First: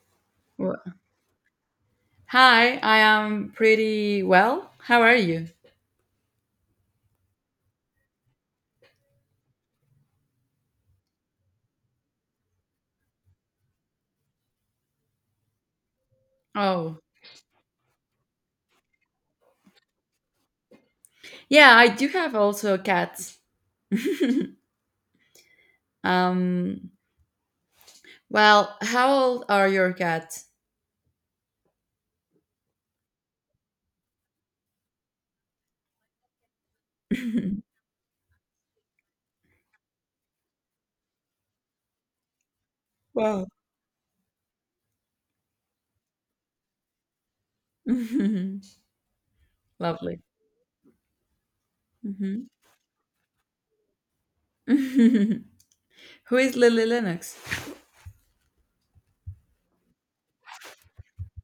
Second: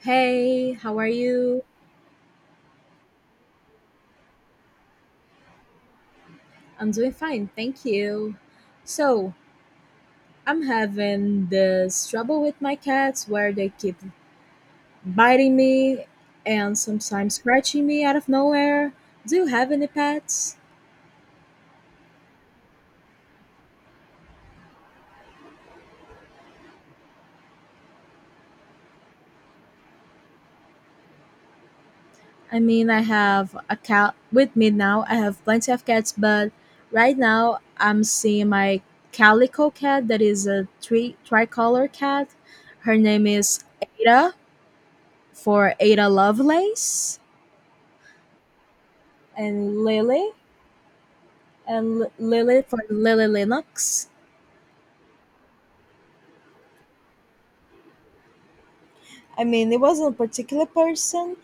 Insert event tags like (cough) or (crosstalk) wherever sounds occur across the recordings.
Hey, Well, how are you? hi, I am pretty well. How are you? I'm doing fine, thank you. So, I'm having this trouble with my cats where they keep biting me and Oh, sometimes scratching me out of nowhere. Do you have any pets? yeah, I do have also cats. (laughs) um, well, how old are your cats? I mean, I have a cat with me now. I have plenty of cats, but right now (laughs) I'm seeing my calico cat that is a tricolor cat. Her name Wow. is Ada for Ada Lovelace (laughs) and Lovely. Lily, and Mhm. Lily from Lily Linux. (laughs) Who is Lily Lennox? I mean, it wasn't a particular person.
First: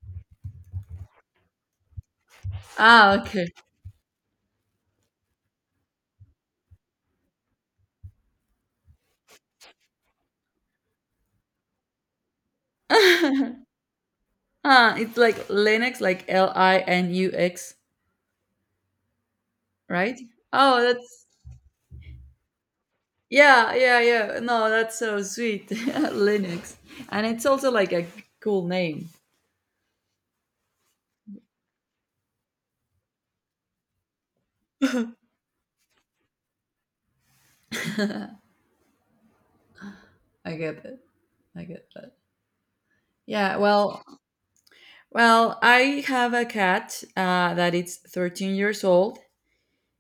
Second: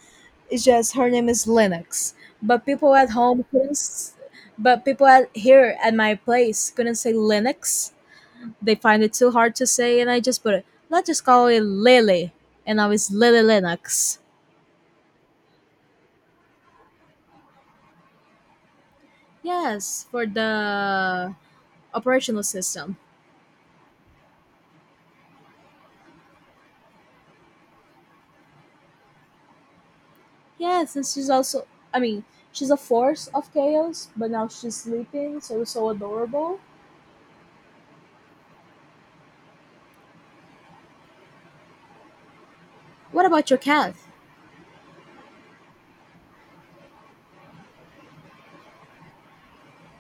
It's just her name is Linux. But people at Ah, home okay. couldn't. But people at here at my place couldn't say Linux. They find it too hard to say, and I just put it. Let's just call it Lily, and now (laughs) it's Lily Ah, Linux. it's like Linux, like Linux, Yes, right? for Oh, that's the operational system. yeah, yeah, yeah. No, that's so sweet. (laughs) Linux, and it's also like a cool name. Yes, and she's also. I mean, she's a force of chaos, but now she's sleeping, so it's so adorable. I get it. I get that. What about Yeah, your cat? Well, I have a cat that is 13 years old.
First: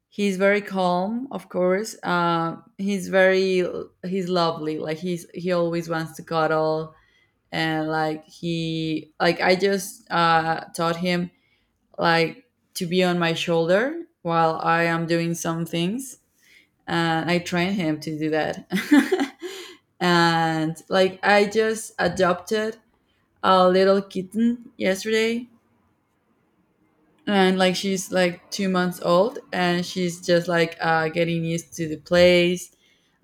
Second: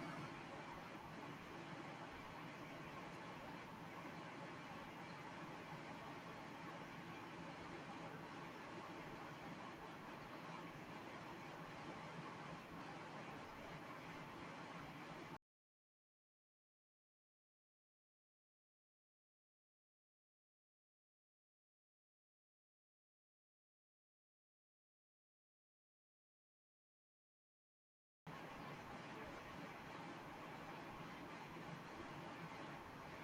He's very calm, of course. He's very, he's lovely. Like he always wants to cuddle, and like he, like I just taught him, like, to be on my shoulder while I am doing some things, and I trained him to do that. (laughs) And like I just adopted a little kitten yesterday, and like she's like 2 months old, and she's just like getting used to the place.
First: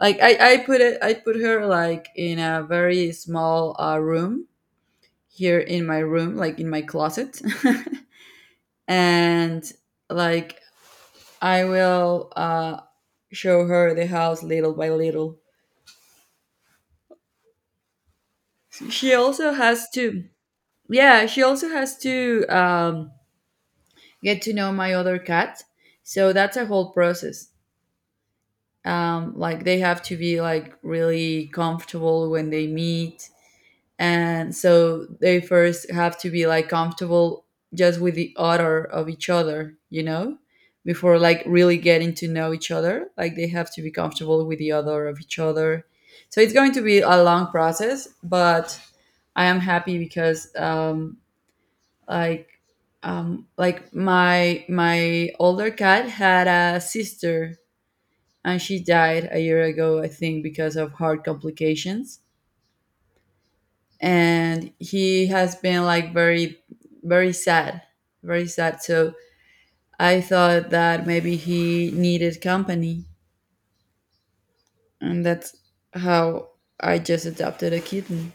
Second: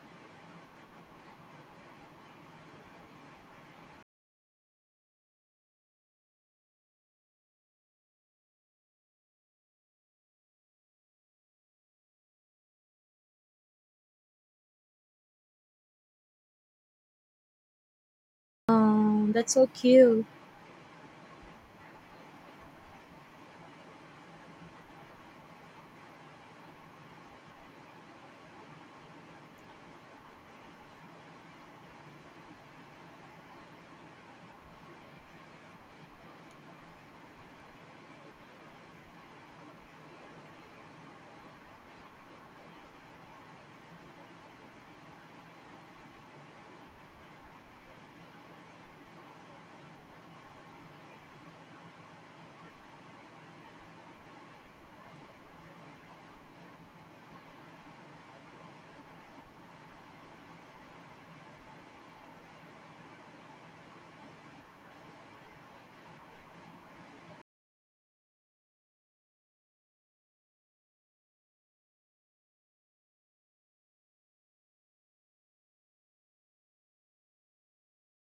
Like I put her like in a very small room here in my room, like in my closet. (laughs) And like I will show her the house little by little. She Oh, also that's so has to cute. Yeah, she also has to get to know my other cat, so that's a whole process. Like, they have to be like really comfortable when they meet, and so they first have to be like comfortable just with the odor of each other before like really getting to know each other. Like, they have to be comfortable with the odor of each other, so it's going to be a long process. But I am happy because like my older cat had a sister, and she died a year ago, I think, because of heart complications. And he has been like very, very sad, very sad. So I thought that maybe he needed company, and that's how I just adopted a kitten.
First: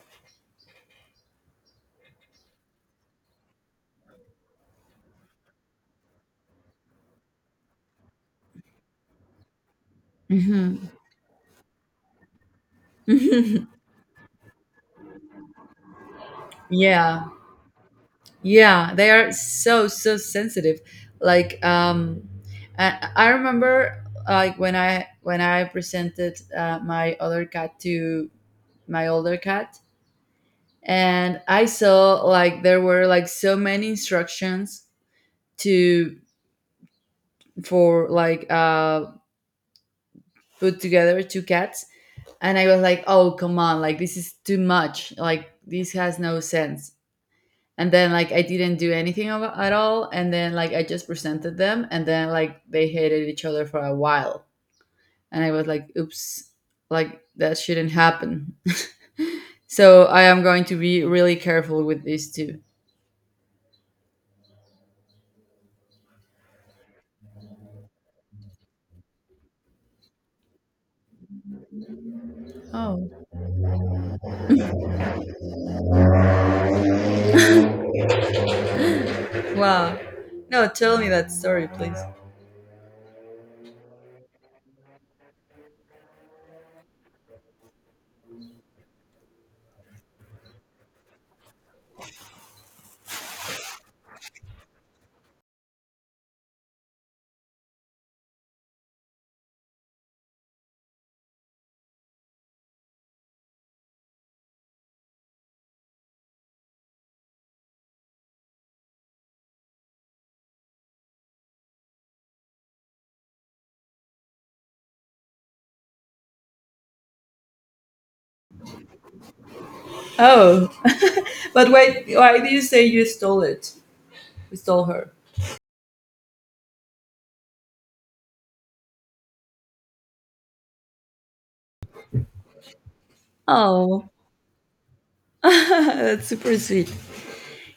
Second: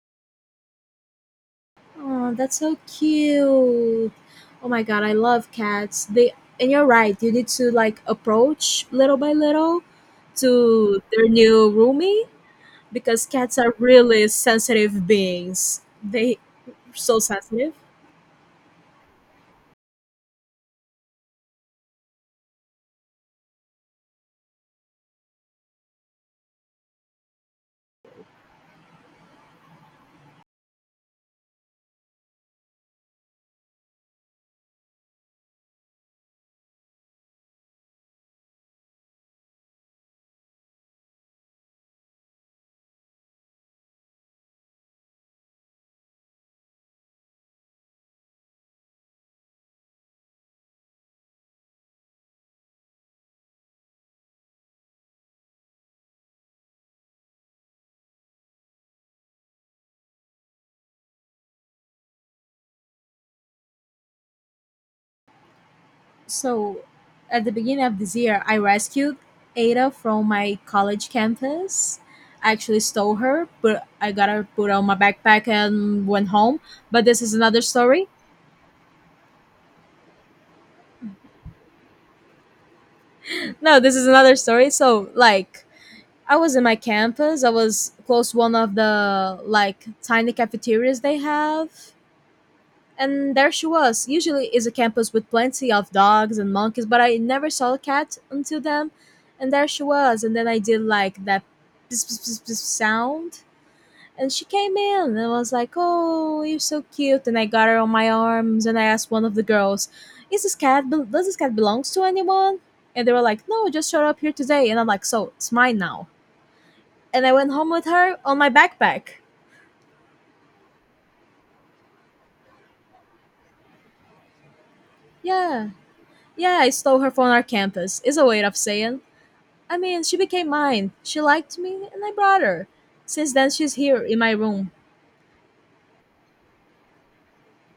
Oh, that's so cute. Oh my god, I love cats. They and you're right. You need to like approach little by little Hmm. to their new roomie because cats (laughs) are really sensitive beings. They so Yeah, sensitive. yeah, they are so, so sensitive. Like, I remember like when I presented my other cat to my older cat, and I saw like there were like so many instructions to for like put together two cats. And I was like, "Oh, come on, like this is too much. Like, this has no sense." And then like I didn't do anything of at all, and then like I just presented them, and then like they hated each other for a while. And I was like, "Oops, like that shouldn't happen." (laughs) So I am going to be really careful with these two. So at the beginning of this year, I rescued Ada from my college campus. I actually Oh. stole her, but I got her put on my backpack and went home. But this is another story. Wow. No, tell me that story, please. No, this is another story. So, like, I was in my campus. I was close to one of the like tiny cafeterias they have, and there she was. Usually, is a campus with plenty of dogs and monkeys, but I never saw a cat until then. And there she was, and then I did like that (tsk) sound, and she came in and was like, "Oh, you're so cute." And I got her on my arms and I asked one of the girls, "Is this cat? Bel- Does this cat belongs to anyone?" And they were like, "No, it just showed up here today." And I'm like, "So it's mine now." And I went home with her on my backpack. Oh, (laughs) but why? Why do you say you stole it? You stole her. Yeah, yeah, I stole her from our campus. Is a way of saying. I mean, she became mine. She liked me, and I brought her. Since then, she's here Oh, in my room. (laughs) that's super sweet.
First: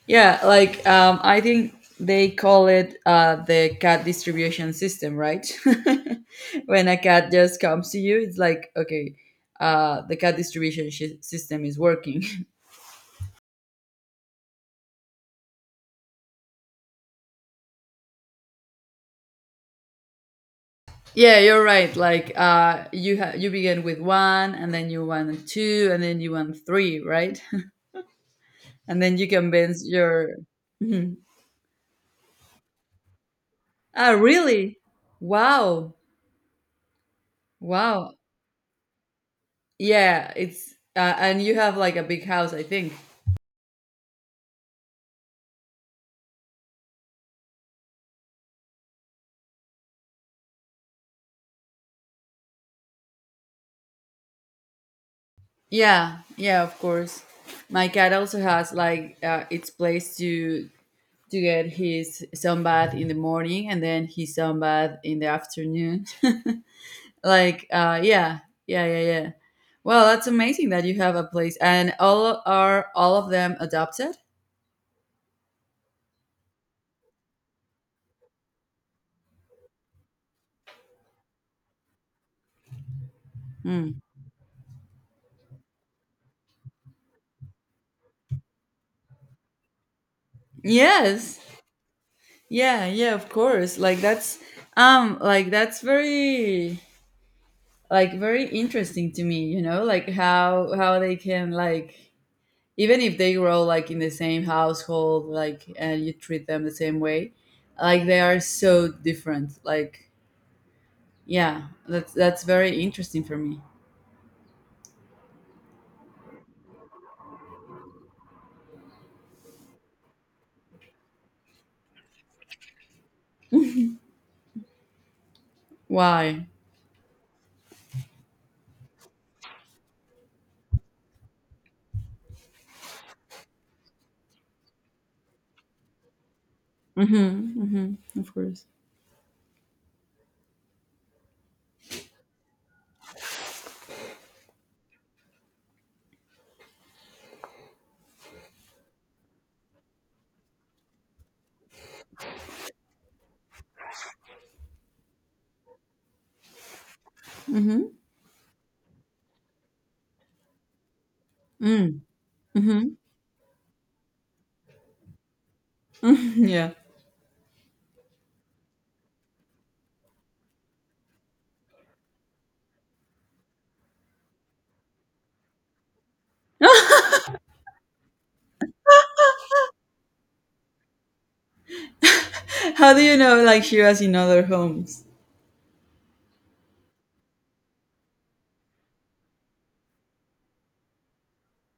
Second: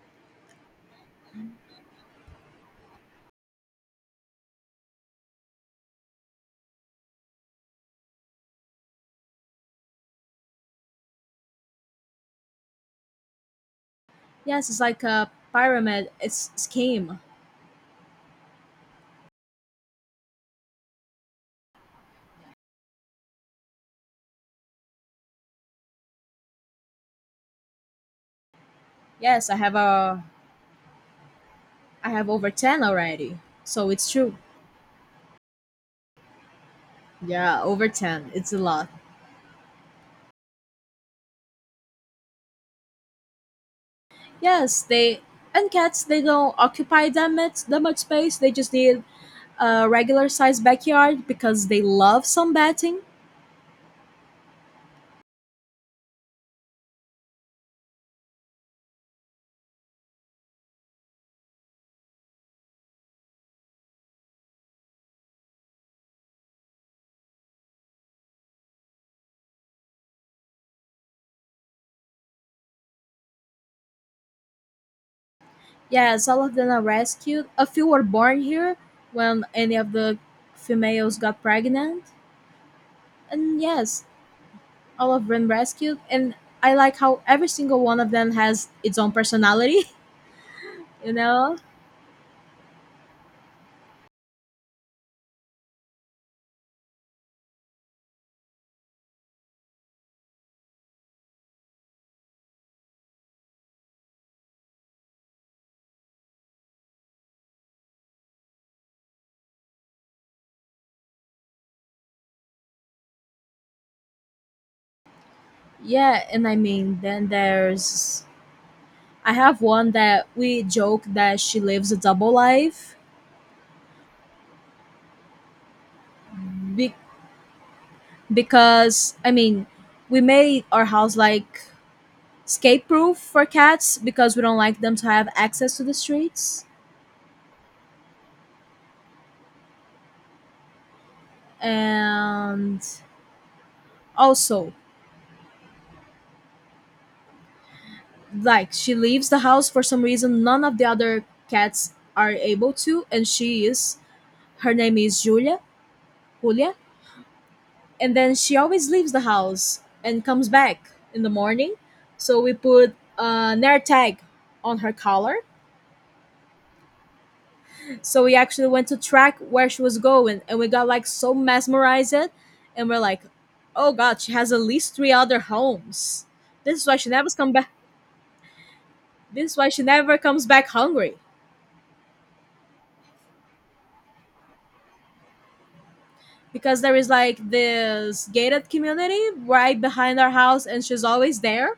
Yeah, like, I think they call it the cat distribution system, right? (laughs) When a cat just comes to you, it's like, okay, the cat distribution shi system is working. Yes, it's like a pyramid. It's scheme. (laughs) Yeah, you're right. Like, you you begin with one, and then you want two, and then you want three, right? And then you Yes, I have convince a your (laughs) mhm. I have over 10 already. So Ah, it's true. really. Wow, Yeah, over wow. 10. It's a lot. Yeah, it's and you have like a big house, I think. Yes, they and cats they don't occupy that much space. They just need a regular sized backyard because they love sunbathing. Yeah, yeah, of course. My cat also has like, its place to get his sunbath in the morning, and then his sunbath in the afternoon. (laughs) Like, yeah, yeah, yeah, yeah. Well, that's amazing that you have a place, and all of them adopted. Yes, all of them are rescued. A few were born here when any of the females got pregnant. And Hmm. yes, all of them rescued and I like how every single one of them has its own personality, (laughs) you Yes. know? Yeah, yeah, of course. Like, that's like that's very, like, very interesting to me, you know, like how they can, like, even if they grow like in the same household, like, and you treat them the same way, like, they are so different. Like, yeah, that's very interesting for me. Yeah, and I mean, then there's I have one that we joke that she lives a double life Why? be- because I mean, we made our house like escape proof for cats because we don't like them to have access to the streets. Mhm. Mhm. Of course. And also, like she leaves the house for some reason none of the other cats are able to and she is her name is Julia, Julia, Mhm. and then she always leaves the house and comes back in the morning. Mm. So we put Mhm. a Nair tag on her collar. Mhm, yeah. So we actually went to track where she was going, and we got like so mesmerized, and we're like, "Oh God, she has at least three other homes. This is why she never comes back. This is why she never comes back hungry." (laughs) How do you know like she was in other homes? Because there is like this gated community right behind our house, and she's always there.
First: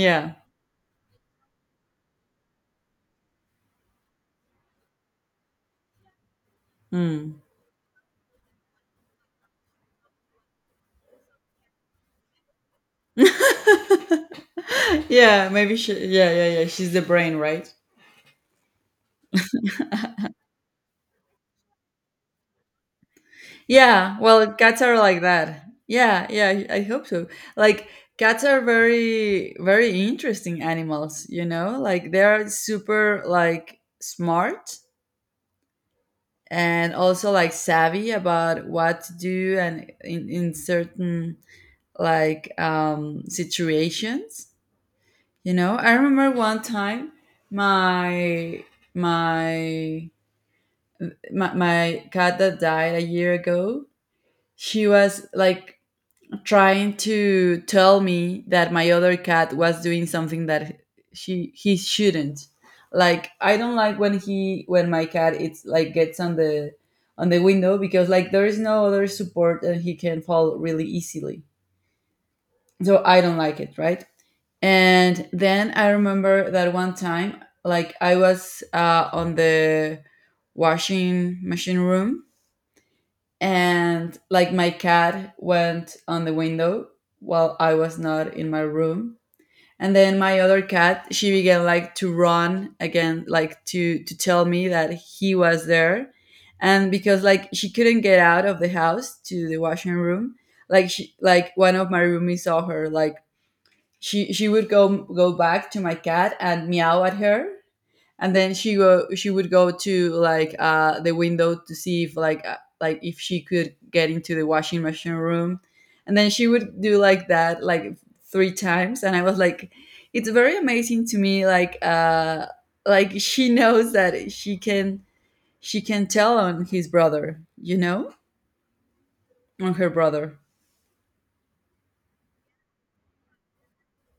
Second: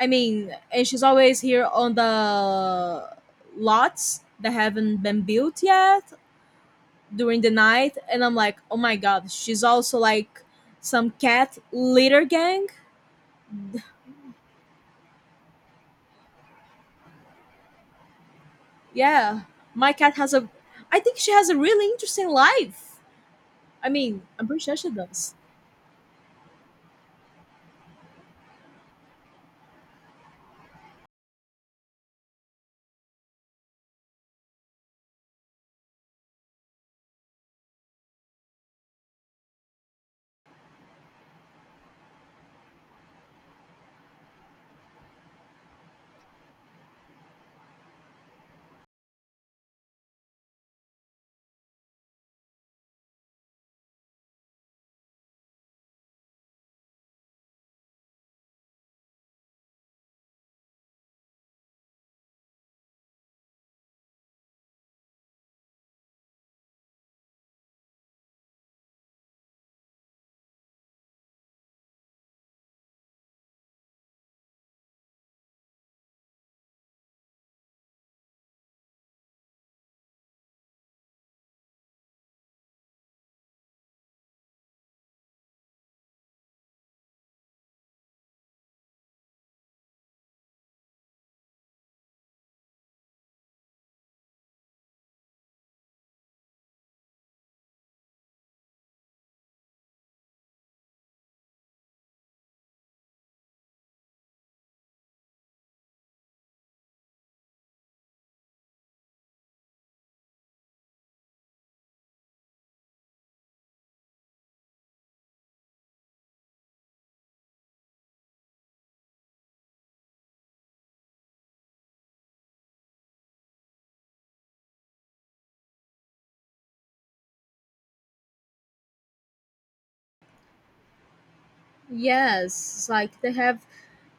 I mean, and she's always here on the lots that haven't been built yet Mm. during the night. And I'm like, oh my god, she's also like some cat litter gang. (laughs) Yeah, maybe she. Yeah, yeah, yeah. She's the brain, right? Yeah, my cat has a. I think she has a really interesting life. I Yeah. mean, I'm Well, pretty sure cats she are like does. that. Yeah, yeah. I hope so. Like, cats are very, very interesting animals. You know, like they are super like smart, and also like savvy about what to do and in, certain, like, situations. You know, I remember one time my my my cat that died a year ago, she was like trying to tell me that my other cat was doing something that she he shouldn't. Like, I don't like when he when my cat, it's like, gets on the window, because like there is no other support, and he can fall really easily. So I don't like it, right? And then I remember that one time, like I was, on the washing machine room, and like my cat went on the window while I was not in my room. And then my other cat, she began like to run again, like to tell me that he was there. And because like she couldn't get out of the house to the washing room, like she, like, one of my roomies saw her, like she would go back to my cat and meow at her, and then she would go to, like, the window to see if, like, like if she could get into the washing machine room. And then she would do like that, like, three times. And I was like, it's very amazing to me, like, like, she knows that she can tell on his brother, you know, on her brother. Yes, like they have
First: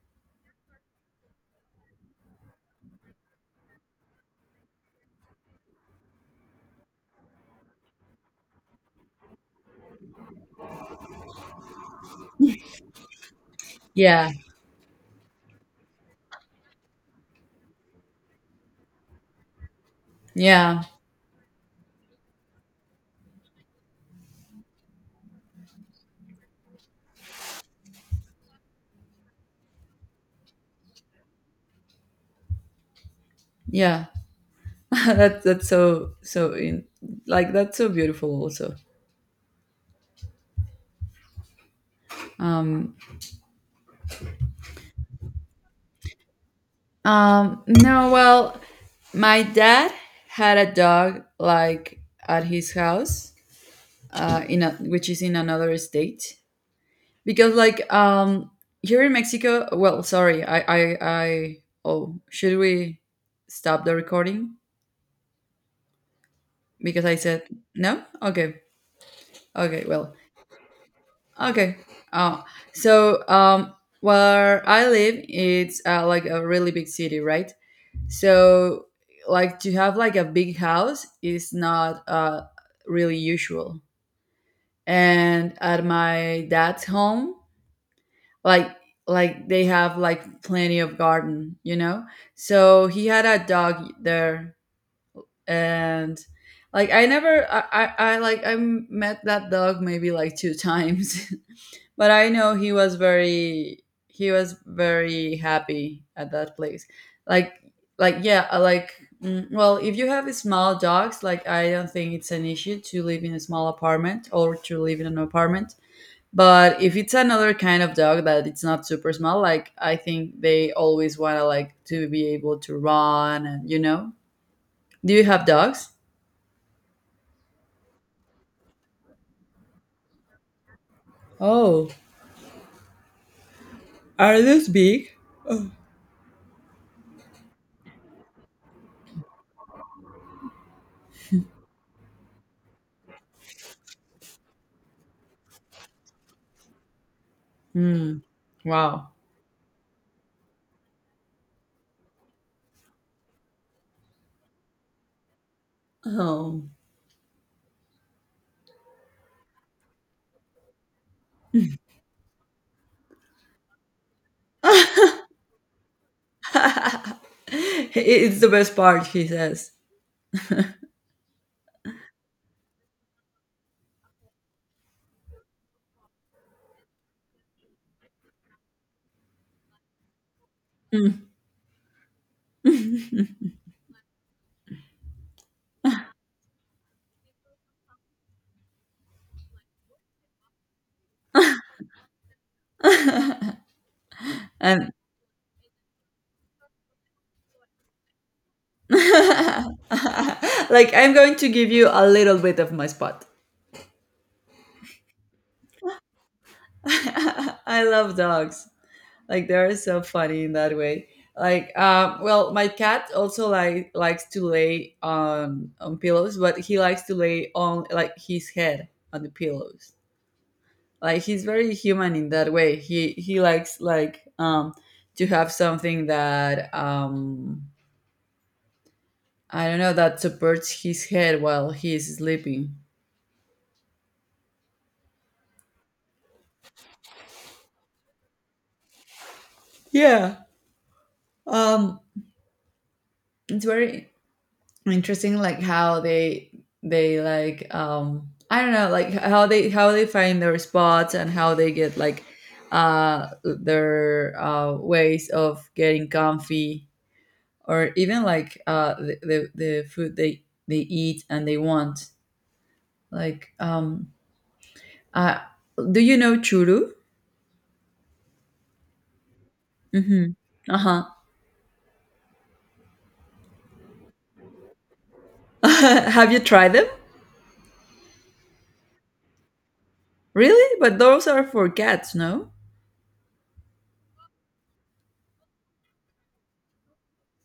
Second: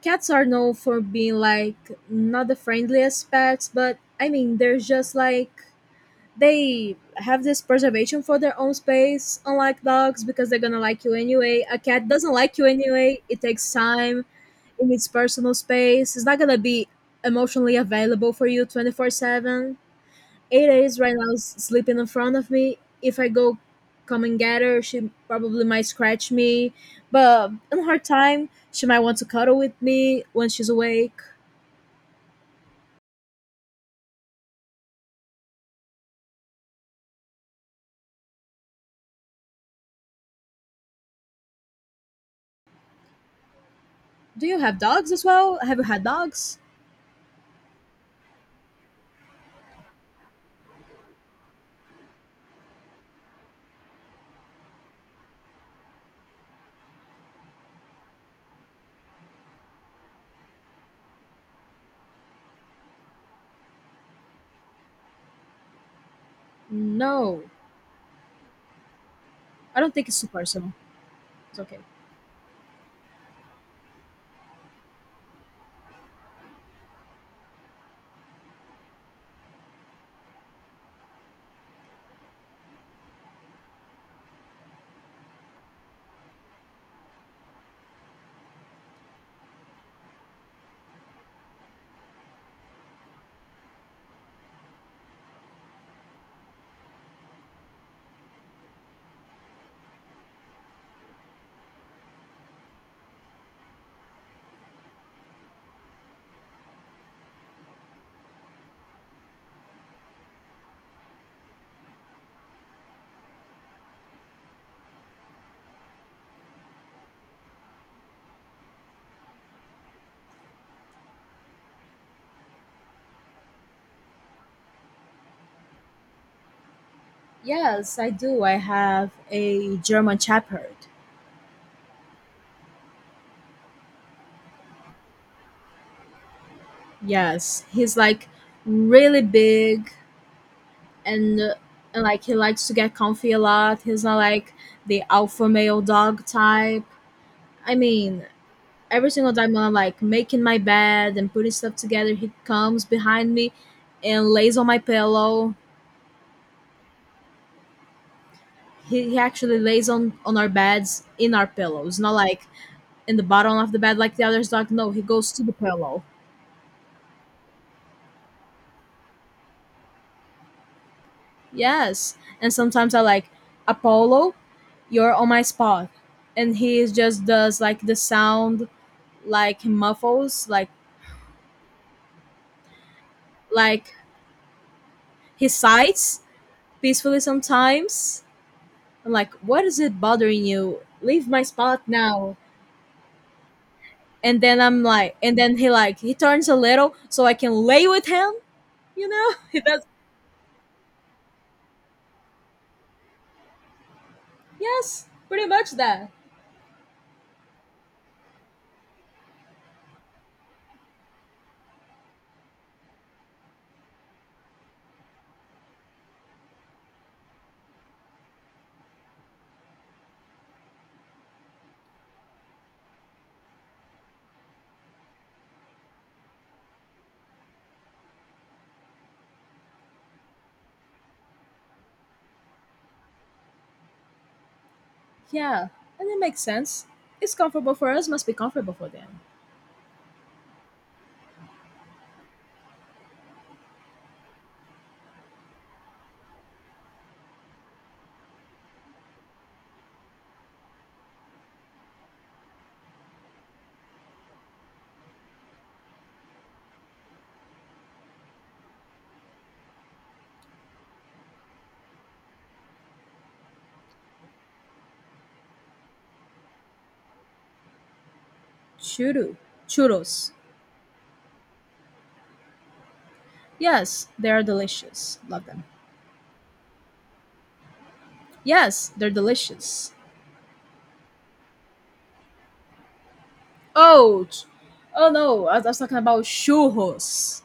cats are known for being like not the friendliest pets, but I mean, they're just like they have this preservation for their own space unlike dogs because they're gonna like you anyway, a cat doesn't like you anyway, it takes time, Yeah, it needs personal space. It's not gonna be emotionally available for you 24/7. Ada yeah, is right now sleeping in front of me. If I go come and get her, she probably might scratch me, but in her time she might want to cuddle with me when she's awake. yeah. (laughs) That's so, so in, like, that's so beautiful also. um Do you have dogs as well? Have you had dogs? No, well, my dad had a dog, like, at his house, which is in another state, because like, here in Mexico. Well, sorry, I. Oh, should we stop the recording? Because I said No, no. Okay, I okay, don't think well, it's too personal. It's okay. okay. Uh, so, where I live, it's, like, a really big city, right? So, like, to have like a big house is not, really usual. And at my dad's home, like they have like plenty of garden, you know. So he had a dog there, and like I never, I like I met that dog maybe like two times. (laughs) But I know he was very happy at that place. Like, yeah, I like. Well, if you have small dogs, like, I don't think it's an issue to live in a small apartment, or to live in an apartment. But if it's another kind of dog that it's not super small, like, I think they always want to, like, to be able to run, and do you have dogs? Yes, I do. I have a German Shepherd. Oh, are those big? Yes, he's like really big, and, uh, and like he likes to get comfy a lot. He's not like the alpha male dog type. I Hmm. mean, every Wow. single time I'm like making my bed and putting stuff together, he comes behind me and lays on my pillow. Oh. He actually lays on our beds in our pillows, not like in the bottom of the bed like the other dog. No, he (laughs) goes to the pillow. (laughs) It's the best part, he says. Yes. And sometimes I like, Apollo, you're on my spot. And he is just does like the sound like muffles, like he sighs peacefully sometimes. I'm like, what is it bothering you? Leave my spot now. And then I'm And like and then he like he turns a little so I can lay with him, (laughs) you know? (laughs) He does like, I'm going to give you a little bit of my spot. yes, pretty much that. (laughs) I love dogs. Like, they're so funny in that way. Like, well, my cat also, like, likes to lay on pillows, but he likes to lay on, like, his head on the pillows. Like, he's very human in that way. He likes, like, to have something that I don't know, that supports his head while he's sleeping. Yeah. And it makes sense. It's comfortable for us, must be comfortable for them. Yeah. Um, it's very interesting, like, how they like, I don't know, like how they find their spots, and how they get, like, their ways of getting comfy, or even like, the food they eat and they want. Like, uh do you know churu? Churu. Churros. Mhm. Uh-huh. Yes, they're delicious. Love (laughs) them. Have you tried them? Yes, they're delicious. Really? But those are for cats, no? Oh, ch- oh no, I was talking about churros.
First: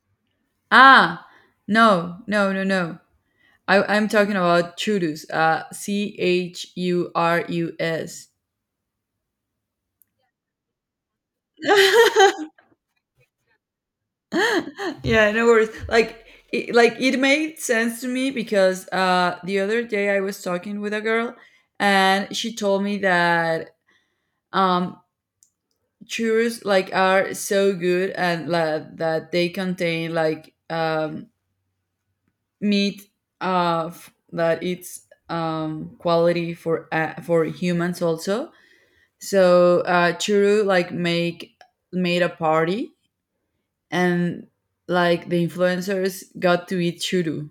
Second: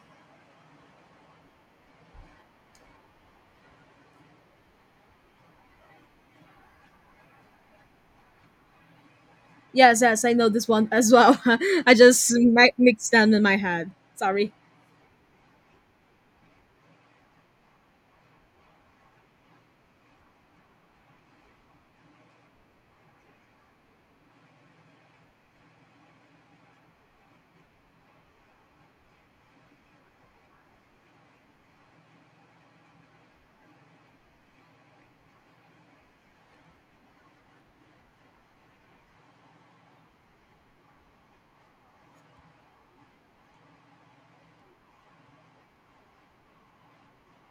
Ah, no, no, no, no. I'm talking about churus. Churus. Yes, yes, I know this one as well. (laughs) I just (laughs) mixed them in my head. Sorry. Yeah, no worries. Like, like, it made sense to me because, the other day I was talking with a girl, and she told me that, um, churros, like, are so good, and like, that they contain like, meat, that it's, quality for, for humans also. So, churu like make made a party, and like the influencers got to eat churu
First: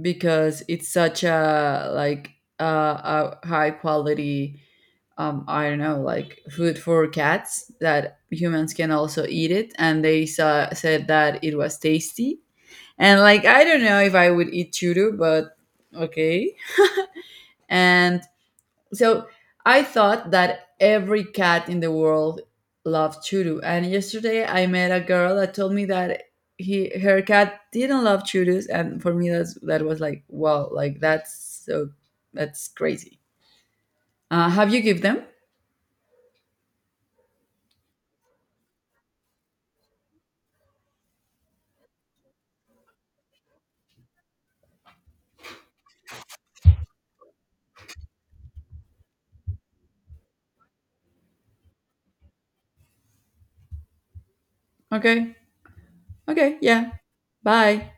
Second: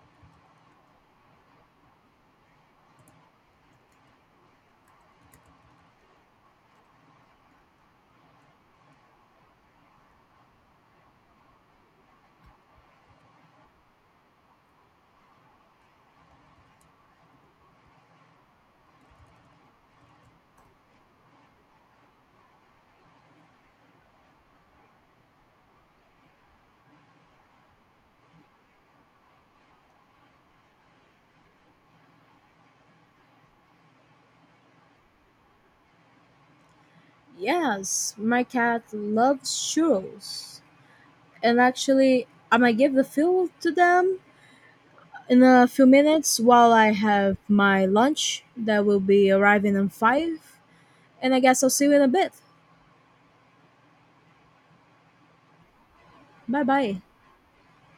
because it's such a, like, a high quality, I don't know, like, food for cats that humans can also eat it. And they said that it was tasty. And like, I don't know if I would eat churu, but okay. And so I thought that every cat in the world loved churu. And yesterday I met a girl that told me that he her cat didn't love churus, and for me that's that was like, wow, like, that's so, that's crazy. Have you give them? Yes, my cat loves churros. And actually, I am gonna give the fuel to them in a few minutes while I have my lunch that will be arriving in five. And I guess I'll see you in a bit. Okay, okay, Bye yeah. bye. Bye.